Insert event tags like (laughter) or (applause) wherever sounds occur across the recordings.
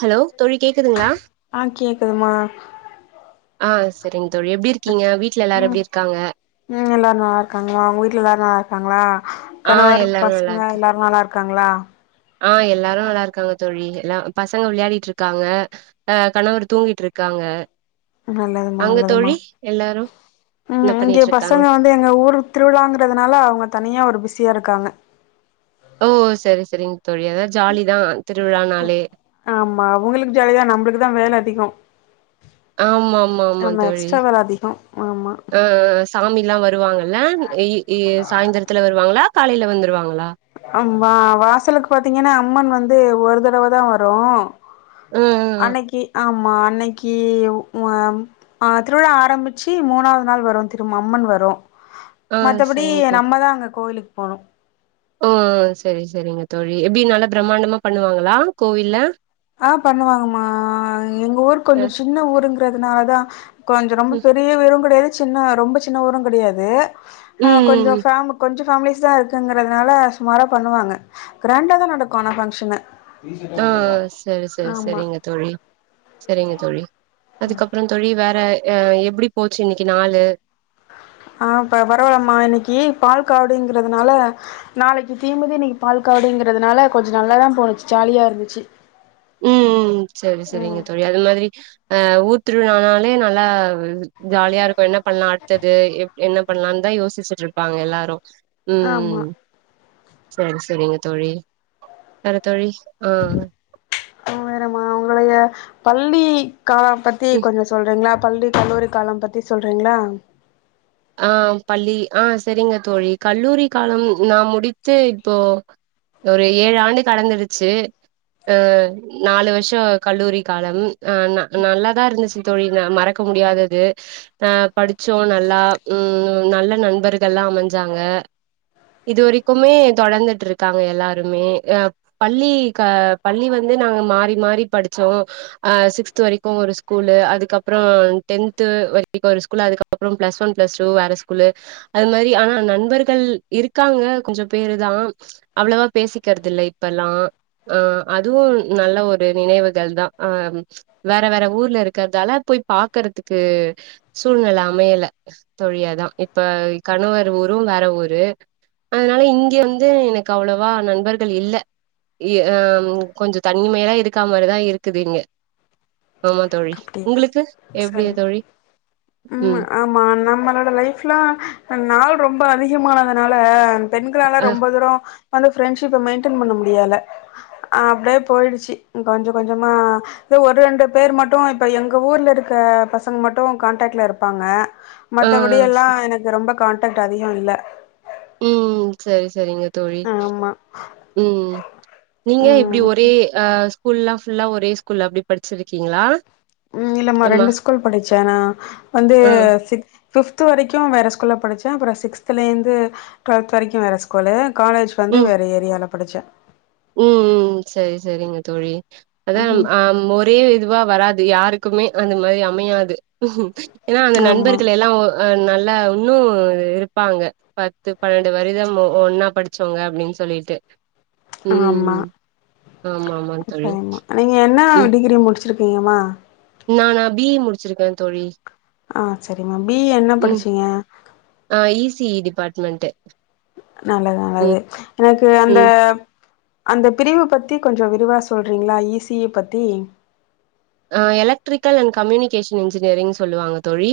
hello தோழி கேக்குதுங்களா ஆ கேக்குதுமா ஆ செரிங் தோழி எப்டி இருக்கீங்க வீட்டுல எல்லாரு எப்டி இருக்காங்க உம் எல்லாரு நல்லா இருக்காங்களா உங்க வீட்டுல எல்லாரு நல்லா இருக்காங்களா ஆ கணவர் எல்லாரு நல்லா பசங்க இருக்கு எல்லாரு நல்லா இருக் காங்களா ஆ எல்லாரு நல்லா இருக்காங்க தொழி எல்லா பசங்க விளையாடிட்டி இருக்காங்க ஆ கணவர் தூங்கிட்டு இருக்காங்க நல்லதுமா அங்க நல்லதுமா தோழி எல்லாரு உம் என்ன இங்க பண்ணிட்டு இருக்காங்க பசங்க வந் து எங்க ஊரு திருவிழாங்கறதுனால அவுங்க தனியா ஒரு பிஸியா இருக்காங்க ஓ செரி செரிங்க தோழி அதாது ஜாலி தா திருவிழா நாலே ஆமா அவுங்களுக்கு ஜாலிதா நம்மளுக்கு தா வேல அதிகொ ஆமா ஆமா ஆமா தோழி எக்ஸ்ட்ரா வேல அதிகோ ஆமா ஆ ஆ சாமி எல்லா வருவாங்கல்லா எ எ சாய்ந்தரத்துல வருவாங்களா காலையில வந்துருவாங்களா அம்மா வாசலுக்கு பாத்தீங்கென்னா அம்மன் வந்து ஒரு தடவ தா வரு ஆ அன்னைக்கி ஆமா அன்னைக்கி உ ஆ ஆ திருவிழா ஆரம்பிச்சு மூணாவது நாள் வரு திரும் அம்மன் வரு ஆ ஆ மத்தபடி சரிங்க நம்மதா அங்க கோவிலுக்கு போணு ஓங் செரி செரிங்க தோழி எப்டி நல்லா பிரமாண்டமா பண்ணுவாங்களா கோவில்ல ஆ பண்ணுவாங்கம்மா எங்க ஊரு கொஞ்சோ சின்ன ஊரு இங்கறதுனால தா கொஞ்சோ ரொம்ப அ பெரிய விரு கெடையாது சின்ன ரொம்ப சின்ன ஊரும் கெடையாது ஆ கொஞ்சோ ம் ஃபெம் கொஞ்சோ (unintelligible) இருக்குங்கறதுனால சுமாரா பண்ணுவாங்க கிராண்டா தா நடக்கு ஆனா ஃபங்க்ஷனு வீசிட்டே கூட்டட்டுவான் சேரி சேரி சேரிங்க தோழி சேரிங்க தோழி அதுக்கப்புற தோழி வேற ஹ எப்டி போச்சு இன்னைக்கு நாளு ஆ பரவாலாம இன்னைக்கு பால் காவுடிங்குறதுனால நாளைக்கு தீமதி இன்னைக்கு பால காவடிங்கிறதுனால கொஞ்ச நல்லாதா போணுச்சு ஜாலியா இருந்துச்சு உம் சேரி சேரிங்க ம் தோழி அது மாதிரி அ ஊர் திருவிலானாலே நல்லா ஜாலியா இருக்கு என்ன பண்ணலா அடுத்தது எப் என்ன பண்ணலான்னு தா யோசிச்சுட்டு இருப்பாங்க எல்லாரு ஆமா உம் சேரி சேரிங்க தோழி வேற தோழி ஆ வேறமா உங்களுடைய பள்ளி கால பத்தி ம் கொஞ்ச சொல்றீங்களா பள்ளி கல்லூரி கால பத்தி சொல்றீங்களா ஆ பள்ளி ஆ சேரிங்க தோழி கல்லூரி கால நா முடித்து இப்போ ஒரு ஏழு ஆண்டு கடந்துடுச்சு அ நாலு வருஷ கல்லூரி காலம் ஆ ந நல்லாதா இருந்துச்சு தோழி நா மறக்க முடியாதது ஆ படிச்சோ நல்லா உம் நல்ல நண்பர்கள்லா அமைஞ்சாங்க இது வரைக்குமே தொடர்ந்துட்டுருக்காங்க எல்லாருமே அ பள்ளி கா பள்ளி வந்து நாங்க மாறி மாறி படிச்சோ ஆ சிக்ஸ்த் வரைக்கு ஒரு ஸ்கூல அதுக்கப்பற டென்த் வரைக்கு ஒரு ஸ்கூல் அதுக்கப்பற பிளஸ் ஒன் பிளஸ் டூ வேற ஸ்கூல்லு அது மாரி ஆனா நண்பர்கள் இருக்காங்க கொஞ்ச பேரு தா அவ்வளவா பேசிக்கிறது இல்ல இப்பலா ஆஹ் அதுவு நல்ல ஒரு நினைவுகள் தா அஹ் வேற வேற ஊர்ல இருக்கிறதால போய் பாக்கறதுக்கு சூழ்நிலை அமையல தோழியாதா இப்ப கணவர் ஊரு வேற ஊரு அதனால இங்க வந்து எனக்கு அவ்வளவா நண்பர்கள் இல்ல ஹ் கொஞ்ச தனிமையா இருக்கா மாரிதா இருக்குது இங்க ஆமா தோழி அப்டியா உங்களுக்கு எப்டிய தோழி உம் ஆ நம்மளோட லைஃப்லா நாள் ரொம்ப அதிகமானதுனால பெண்களாலா அ ரொம்ப தூரோ வந்து ஃரெண்ட்ஷிப்ப மெயின்டென் பண்ண முடியால அப்டியே போயிடுச்சு கொஞ்ச கொஞ்சமா எதோ ஒரு ரெண்டு பேர் மட்டு இப்ப எங்க ஊர்ல இருக்க பசங்க மட்டு கான்டாக்ட்ல இருப்பாங்க ஆ ச மத்தபடியெல்லா எனக்கு ரொம்ப கான்டாகக்ட் அதிக இல்ல சேரி சேரிங்க தோழி ஆமா உம் நீங்க இப்டி ஒரே ம் ஆ ஸ்கூல்ல ஃபுல்லா ஒரே ஸ்கூல் அப்டி படிச்சிருக்கீங்களா உம் இல்லமா ஆமா ரெண்டு ஸ்கூல் படிச்ச நா வந்து ஆ சிக்ஸ் ஃபிஃப்த் வரைக்கு வேற ஸ்கூல்ல படிச்ச அப்பற சிக்ஸ்த்திலேருந்து டுவல்த் வரைக்கு வேற ஸ்கூலு காலேஜ் இப்ப வந்து வேறு ஏரியால படிச்ச உம் சேரி சேரிங்க தோழி அதான் ம் அம் ஒர் ஒரே இதுவா வராது யாருக்குமே அந்த மாரி அமையாது ஏன்னா அந்த ஆமா நண்பர்கள் எல்லா அ நல்லா இன்னு இருப்பாங்க பத்து பன்னெண்டு வரிதம் ஒ ஒன்னா படிச்சவங்க அப்டினு சொல்லிட்டு உம் ஆமா உம் ஆமா ஆமா தோழி சரிம்மா நீங்க என்னா ம் டிகிரி முடிச்சிருக்கீங்கம்மா நானா பிஇ முடிச்சிருக்க தோழி ஆ சரிம்மா பிஇ என்ன ம் படிச்சீங்க ஆ இசிஇ டிபார்ட்மெண்ட்டு நல்லது ம் நல்லது எனக்கு அந்த ம் அந்த பிரிவு பத்தி கொஞ்ச விரிவா சொல்றீங்களா இசிஇ பத்தி அ எலக்ட்ரிக்கல் அண்ட் கம்யூனிகேஷன் இன்ஜினியரிங் சொல்லுவாங்க தோழி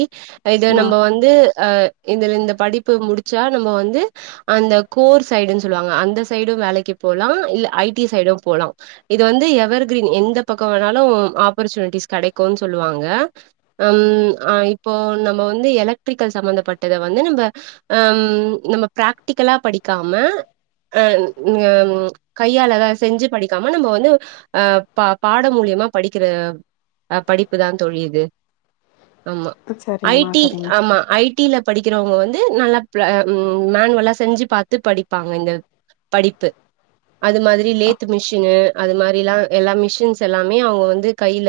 இது ஆ நம்போ வந் து அ இதுல இந்த படிப்பு முடிச்சா நம்ப வந்து அந்த கோர் சைடுனு சொல்லுவாங்க அந்த சைடு வேலைக்கு போலா இல்ல ஐடி சைடு போலா இது வந்து எவர் கிரீன் எந்த பக்க வேணாலும் ஆப்பர்ச்சுனிட்டிஸ் கெடைக்கு சொல்லுவாங்க அம் ஆ இப்போ நம்ம வந்து எலக்ட்ரிக்கல் சம்மந்தப்பட்டத வந்து நம்ப அ அம் நம்ம பிராக்டிக்கலா படிக்காம அ ம் ம் அ கையால செஞ்சு படிக்காம நம்ப வந்து அ பா பாடம் மூலியமா படிக்கிற அ படிப்புதா தோழி இது ஆமா சரிம்மா ஐடி சரிம்மா ஆமா ஐடில படிக்கிறவங்க வந்து நல்ல பிர ம் மேன்வல்லா செஞ்சு பாத்து படிப்பாங்க இங்க படிப்பு அது மாதிரி லேத்து மிஷினு அது மாரிலா எல்லா மிஷின்ஸ் எல்லாமே அவுங்க வந்து கையில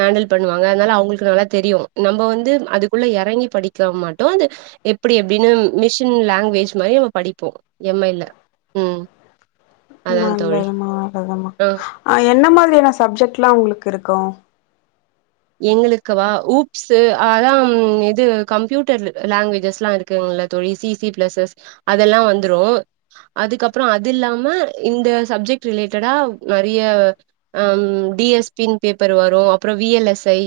ஹேண்டல் பண்ணுவாங்க அதனால அவங்களுக்கு நல்லா தெரியும் நம்போ வந்து அதுக்குள்ள யறங்கி படிக்க மட்டோ அது எப்டி எப்டின்னு மிஷன் லங்வேஜ் மாரி நம படிப்போ எம்ஐல தோழி நல்லதுமா நல்லதுமா ஆ என்ன மாதிரியான சப்ஜெக்ட்ல்லா உங்களுக்கு இருக்கு எங்களுக்கு வா ஊப்ஸ்சு ஆ அதா இது கம்ப்யூட்டர் லங்வேஜஸ்ல்லா இரு க்குங்ள தோழி சிசி பிளஸஸ் அதெல்லா வந்துரும் அதுக்கப்றோ அது இல்லாம இந்த சப்ஜெக்ட் ரிலேட்டடா நறைய அம் டிஎஸ்பின் பேப்பர் வரு அப்புறம் விஎல்எஸ்ஐ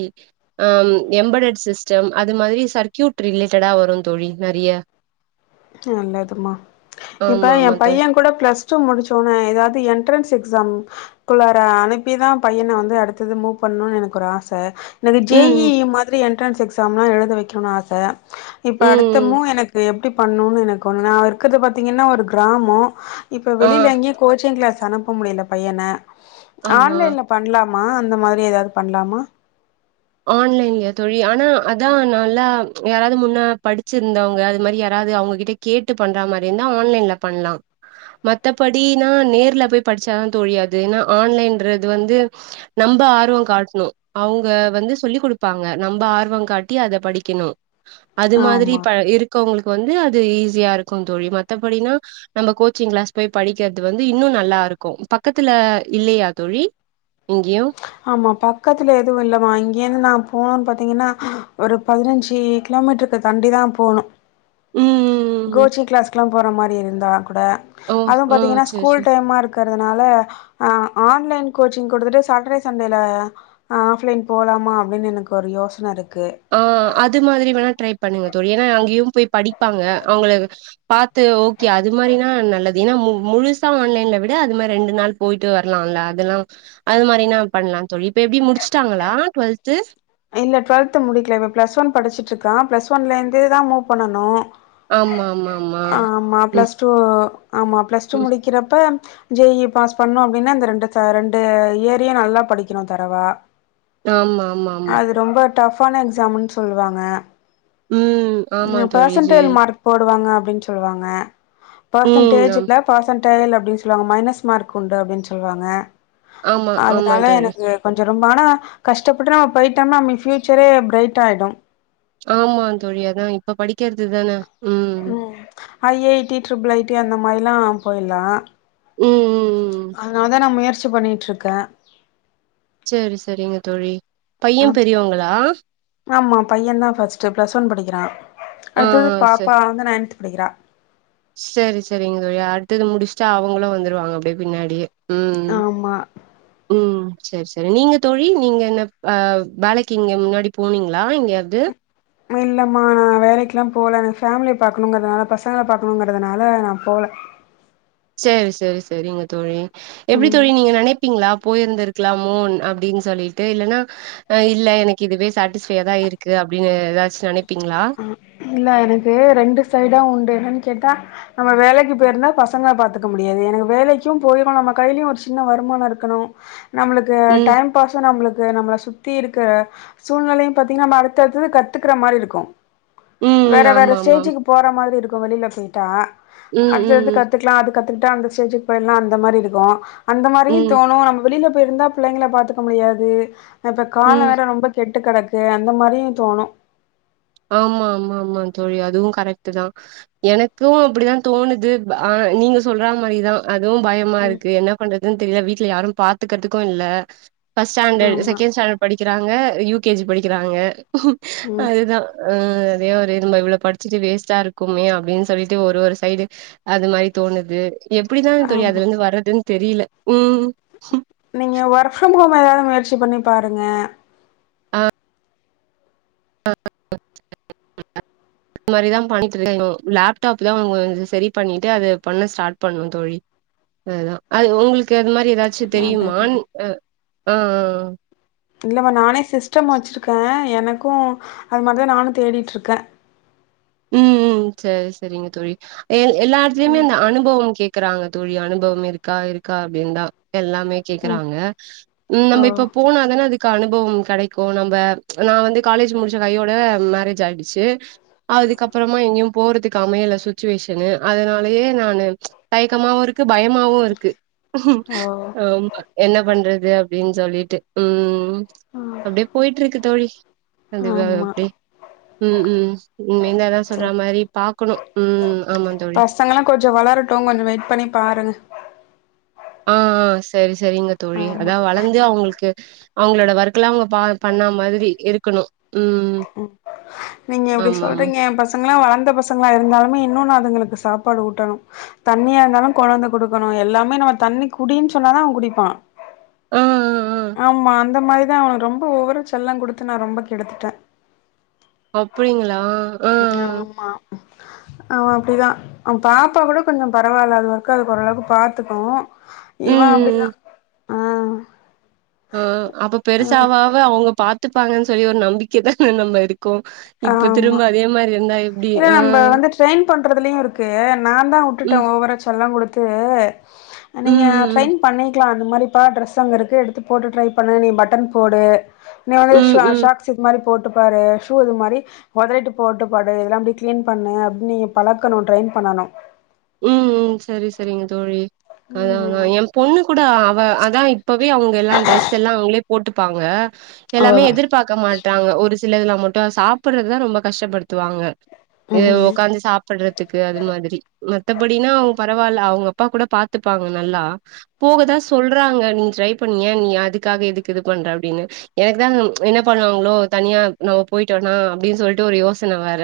அம் எம்பெட்டட் சிஸ்டம் அது மாரி சர்க்கயூட் ரிலேட்டடா வரு தோழி நறைய ம் நல்லதுமா இப்ப ஆமா ஆமா என் தோழி பையன் கூட ப்ளஸ் ச்சு முடிச்சோன ஏதாவது என்ட்ரன்ஸ் எக்ஸாம் குள்ளார அனுப்பிதா பையன வந்து அடுத்தது மூவ் பண்ணு எனக்கு ஒரு ஆச என்னது ஜேஇ ம் ம் மாதிரி என்ட்ரன்ஸ் எக்ஸாம்லா எழுத வைக்கணு ஆச இப்ப அடுத்த ம் மூ எனக்கு எப் பண்ணுனு எனக்கு ஒண்ணா இருக்றது பாத்தீங்கன்னா ஒரு கிராமோ இப்ப ஆ வெளில எங்கேயி கோச்சிங் கிளாஸ் அனுப்ப முடியல பையன ஆமா ஆன்லைன்ல பண்லாமா அந்த மாரி ஏதாவது பண்லாமா ஆன்லைன்லையா தோழி ஆனா அதா நல்லா யாராது முன்ன படிச்சிருந்தவங்க அது மாரி யாராது அவுங்ககிட்ட கேட்டு பண்ற மாரி இருந்தா ஆன்லைன்ல பண்லா மத்தபடினா நேர்ல போய் படிச்சாதா தோழி அது எனா ஆன்லைன்றது வந்து நம்ப ஆர்வோ காட்ணு அவுங்க வந்து சொல்லி் குடுப்பாங்க நம்ப ஆர்வ காட்டி அத படிக்கணு அது மாதிரி ஆமா ப இருக் கவுங்களுக்கு வந்து அது ஈஸியா இருக்கு தோழி மத்தபடினா நம்ப கோச்சிங் க்ளாஸ் போய் படிக்கிறது வந்து இன்னும் நல்லா இருக்கு பக்கத்துல இல்லையா தோழி இங்கியோ ஆமா பக்கத்துல எது இல்லமா இங்கேந்து நா போன் பாத்தீங்கன்னா ஒரு பதினஞ்சி கிலோமீட்டருக்கு தண்டி தா போணு ம் ம் ம் ம் ம் கோச்சிங் க்ளாஸ்க்லா போற மாரி இருந்தா குட ஓ அது ஓ பாத்தீங்கன்னா சேர் சேர் ஸ்கூல் டைமா இரு இக்கிறதுனால அ ஆன்லைன் கோச்சிங் கொடுத்துட்டு சாட்டர்டே சண்டேல ஆ ஆஃப்லைன் போறமா அப்படின்னு எனக்கு ஒரு யோசன இருக்கு ஆ அது மாதிரி வேண ட்ரை பண்ணுங்க தோழி ஏன்னா அங்கேயும் போய் படிப்பாங்க அவங்களு பாத்து ஓகே அது மாரினா நல்லது ஏன்னா மு முழுசா ஆன்லைன்ல விட அது மாரி ரெண்டு நாள் போயிட்டு வரலால அதெல்லா அது மாரினா பண்லா தோழி இப்ப எப்டி முடிச்சுட்டாங்களா டுவெல்த்து இல்ல டுவல்து முடிக்ல இப்ப பிளஸ் ஒன் படிச்சிட்ருக்கா பிளஸ் ஒன்லேந்துதா மூவ் பண்ணனு ஆமா ஆமா ஆமா ம் பிளஸ் டூ ஆமா பிளஸ் டூ ம் முடிக்கிறப்ப ஜேஇ பாஸ் பண்ணு அப்டின்னா இந்த ரெண்டுச்ச ரெண்டு இயர்யு நல்லா படிக்கணு தரவா ஆமா ஆமா ஆமா அது ரொம்ப டஃபான எக்ஸாமுன் சொல்லுவாங்க ம் ஆமா ம் தோழி பெர்சன்டைல் ஜெய் மார்க் போடுவாங்க அப்டின் சொல்லுவாங்க ம் ஆம் பர்சன்டேஜுல பர்சன்டைல் அப்டின் சொல்லுவாங்க மைனஸ் மார்க் உண்டு அப்டின்னு சொல்லுவாங்க ஆமா ஆமா அதனால தோழி எனக்கு கொஞ்ச ரொம் ஆனா கஷ்டப்பட்டு நம்ம போயிட்டோம்னா நம்ம ஃபியூச்சரே ப்ரைட் ஆயிடு ஆமா தோழி அதா இப்ப படிக்கறது தான உம் I I T triple I T அந்த மாரில்லா போயில்லா ம் ம் ம் அதனால தா நா முயற்சி பண்ணிட்டுருக்கே சேரி செரிங்க தோழி ஆ யும் பெரியவங்களா ஆமா பையன் தா ஃபர்ஸ்ட்டு ப்ளஸ் ஒன் படிக்கிறா ஆ அடுத்து ஆ ச பாப்பா வந்து நைன்த் றா செரி செரிங்க தோழி அடுத்தது முடிச்ட்டா அவங்களு வந்துருவாங்க அப்டியே பின்னாடியே ம் ஆமா ம் சரி சரி நீங்க தோழி நீங்க என்னப் அ வேலைக்கு இங்க முன்னாடி போனீங்களா எங்கயாது மே இல்லம்மா நா வேலைக்கல்லா போல நா ஃபேமிலிய பாக்கணுங்கிறதுனால பசங்கள பாக்கணுங்கிறதுனால நா போல சேர் சரி சரிங்க தோழி எப்டி ம் தோழி நீங்க நெனைப்பீங்களா போயிருந்திரு க்கலாமோன் அப்டின் சொல்லிட்டு இல்லன்னா அ இல்ல எனக்கு இதுவே சட்டிஸ்ஃபையா தா இருக்கு அப்டின்னு ஏதாச்சு நனைப்பீங்ளா இல்ல எனக்கு ரெண்டு சைடா உண்டு என்னன் கேட்டா நம்ம வேலைக்கி பேய்ருந்தா பசங்கள பாத்துக்க முடியாது எனக்கு வேலைக்கு போயிரு நம்ம கைலயு ஒரு சின்ன வருமானோ இருக்கணு நம்ளுக்கு ம் டைம் பாஷு நம்ளுக்கு நம்மள சுத்தி இருக்கு சூழ்நெலையும் பாத்தீங்க்னா நம்ம அடுத்தத்து கத்துக்குற மாரி இருக்கும் ம் வேற வேற ஆமா ஆமா ஸ்டேஜுக்கு போற மாரி இருக்கு வெளில போய்ட்டா ம் அடுத்தடுத்து ம் கத் துக்லா அது கத்துக்குட்டா அந்த ஸ்டேஜ்க்கு போயிட்லா அந்த மாரி இருக்கு அந்த மாரியு ம் தோணு நம்ம வெளில போயிருந்தா பிள்ளைங்கள பாத்துக்க முடியாது அ இப்ப காலோ ம் வேற ரொம்ப கெட்டு கெடக்கு அந்த மாரியு தோணு ஆமா ஆமா ஆமா தோழி அதுவு கரெக்டு தா எனக்கு அப்டிதா தோணுது ப ஆ நீங்க சொல்றா மாரிதா அதுவு ம் பயமாருக்கு என்ன பண்றதுன் தெரில வீட்ல யாரு பாத்துக்குறத்துக்கு இல்ல பர்ஸ்ட் ஸ்டண்டர்ட் ஆமா செகண்ட் ஸ்டாண்டர்ட் படிக்கிறாங்க யூ கே ஜி படிக்கிறாங்க ம் அதுதா அ அதே ஒரு இதுமா இவ்ளோ படிச்சுட்டு வேஸ்ட்டா இருக்குமே அப்டின் சொல்லிட்டு ஒரு ஒரு சைடு அது மாரி தோணுது எப்டிதா தோழி ஆமா அதுல இருந்து வர்றதுன் தெரில ம் நீங்க ஒர்க் ஃப்ரம் ஹோம் ஏதாது முயற்சி பண்ணி பாருங்க இந்த மாரி தா பண்ட்டு (unintelligible) லப்டாப் தா கொஞ்சோ சரி பண்ணிட்டு அது பண்ண ஸ்டார்ட் பண்ணு தோழி அதுதா அது உங்களுக்கு அது மாரி ஏதாச்சு தெரியுமான் நல்லதுமா அ ஆ இல்லம்மா நானே சிஸ்டம் வச்சிருக்க எனக்கு அது மாதி தா நானு தேடிட்ருக்க ம் ம் சரி சரிங்க தோழி எ எல்லா எடத்துலயுமே ம் அந்த அனுபவோ கேக் கறாங்க தோழி அனுபவம் இருக்கா இருக்கா அப்டின் தா எல்லாமே ம் கேக்கறாங்க ம் ஓ நம்ம இப்ப போனாதான அதுக்கு அனுபவம் கெடைக்கு நம்ப நா வந்து காலேஜ் முடிச்ச கையோட மேரேஜ் ஆய்டுச் சி அதுக்கப்றமா எங்கயு போறதுக்கு அமையல சுச்சுவேஷனு அதனாலயே நானு தயக்கமாவு இருக்கு பயமாவு இருக்கு ஓ ஹம் என்ன பண்றது அப்டின் சொல்லிட்டு ம் ம் அப்டியே போய்ட்ருக்கு தோழி கண்டிப்பா ஆமா எப்டி ம் ம் ம் இந்ததா சொல்ற சரி மாரி பாக்கணு ம் ஆமாந்தோ பசங்கல்லா கொஞ்சோ வளரட்டு கொஞ்சோ வெயிட் பண்ணி பாருங்க ஆ ஆ சரி சரிங்க தோழி ஆமா அதா வளந்து அவங்களுக்கு அவங்களோட ஒர்க்ல்லா அவங்க பா பண்ணா மாரி இருக்கணு ம் நீங்க இப்டி ஆமா ஆமா சொல்றீங்க எ பசங்களா வளந்த பசங்களா இருந்தாலுமே இன்னு நா அதுங்களுக்கு சாப்பாடு ஊட்டணு தண்ணியா இருந்தாலு கொழந்த குடுக்கணு எல்லாமே நம்ம தண்ணி குடின்னு சொன்னாதா அவ குடிப்பா ஆ ஆ ஆ ஆமா அந்த மாரி தா அவ ரொம்ப ஒவரா செல்லோ குடுத்து நா ரொம்ப கெடுத்துட்ட அப்டிங்களா ஆ ய்யாமா அவ அப்டிதா அவ பாப்பா கூட கொஞ்சோ பரவால்ல அது ஒர்க்க அதுக்கு ஓரளவுக்கு பாத்துக்கு ம் இவ ம் அப்டிதா ஆ ஓ அப்ப ஆ பெருசாவாவ அவங்க பாத்துப்பாங்கன் சொல்லி ஒரு நம்பிக்கதான நம்ம இருக் க்கோ இப்ப ஆமா திரும்ப அதே மாரி இருந்தா எப்டி இல்ல ஆ நம்ப வந்து ட்ரெய்ன் பண்றதுலயு இருக்கு நாந்தா உட்டுட்டே ம் ஓவரா செல்லோ குடு த்து ம் நீங்க ம் ட்ரெய்ன் பண்ணிக்லா அந்த மாரி ப ட்ரெஸ் அங்க இருக்கு எடுத்து போட்டு ட்ரை பண்ணு நீ பட்டன் போடு நீ வந்து ம் ஷா ம் ம் ஷாக்சு இது மாரி போட்டு பாரு ஷூ இது மாரி ஒதரிட்டு போட்டு பாடு அ இதெல்லா அப்டி க்ளீன் பண்ணு அப்டி நீங்க பழக்கணு ட்ரெய்ன் பண்ணணு ம் ம் சரி சரிங்க தோழி அதா அதா ஆமாமா எ பொண்ணு கூட அவ அதா இப்ப இப்பயு அவங்க எல்லா ட்ரெஸ் எல்லா அவங்களே போட்டுப்பாங்க ஆ எல்லாமே எதிர் பாக்க மாட்டாங்க ஒரு சில இதுல மட்டு சாப்பறதுதா ரொம்ப கஷ்டப்படுத்துவாங்க இது ம் உக்காந்து சாப்படுறதுக்கு அது மாதிரி மத்தபடினா அவங்க பரவால்ல அவங்க அப்பா கூட பாத்துப்பாங்க நல்லா போகதா சொல்றாங்க நீ ட்ரை பண்ணிய நீ அதுக்காக இதுக்கு இது பண்ற அப்படின்னு எனக்கு தா என்ன பண்ணுவாங்களோ தனியா நம்ம போயிட்டோம்னா அப்டின்னு சொல்லிட்டு ஒரு யோசனை வேற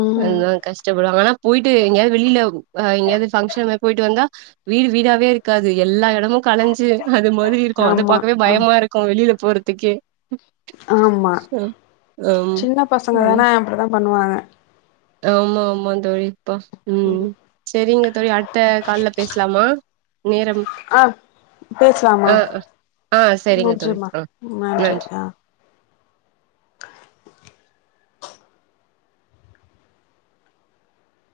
ம் அத கஷ்டப்படுவாங்க ஆனா போய்ட்டு எங்கயாது வெளில அ எங்கயாது பங்ஷன் மாதி போய்ட்டு வந்தா வீடு வீடாவே இருக்காது எல்லா எடமு கலஞ்சு அது மாதிரி இருக்கு அத ஆமா பாக்கவே ஆ பயமா இருக்கு வெளில போறதுக்கே ஆமா ஆம் ஆமா சின்ன பசங்க அது தான அப்டிதா பண்ணுவாங்க ஆமா ஆமா தோழி ப்பா ம் சரிங்க தோழி அடு த்த கால்ல பேசலாமா நேரம் ஆ பேசலாமா ஆ ஆ ஆ சரிங்க தோழி நன்றிமா ஆ நன்றி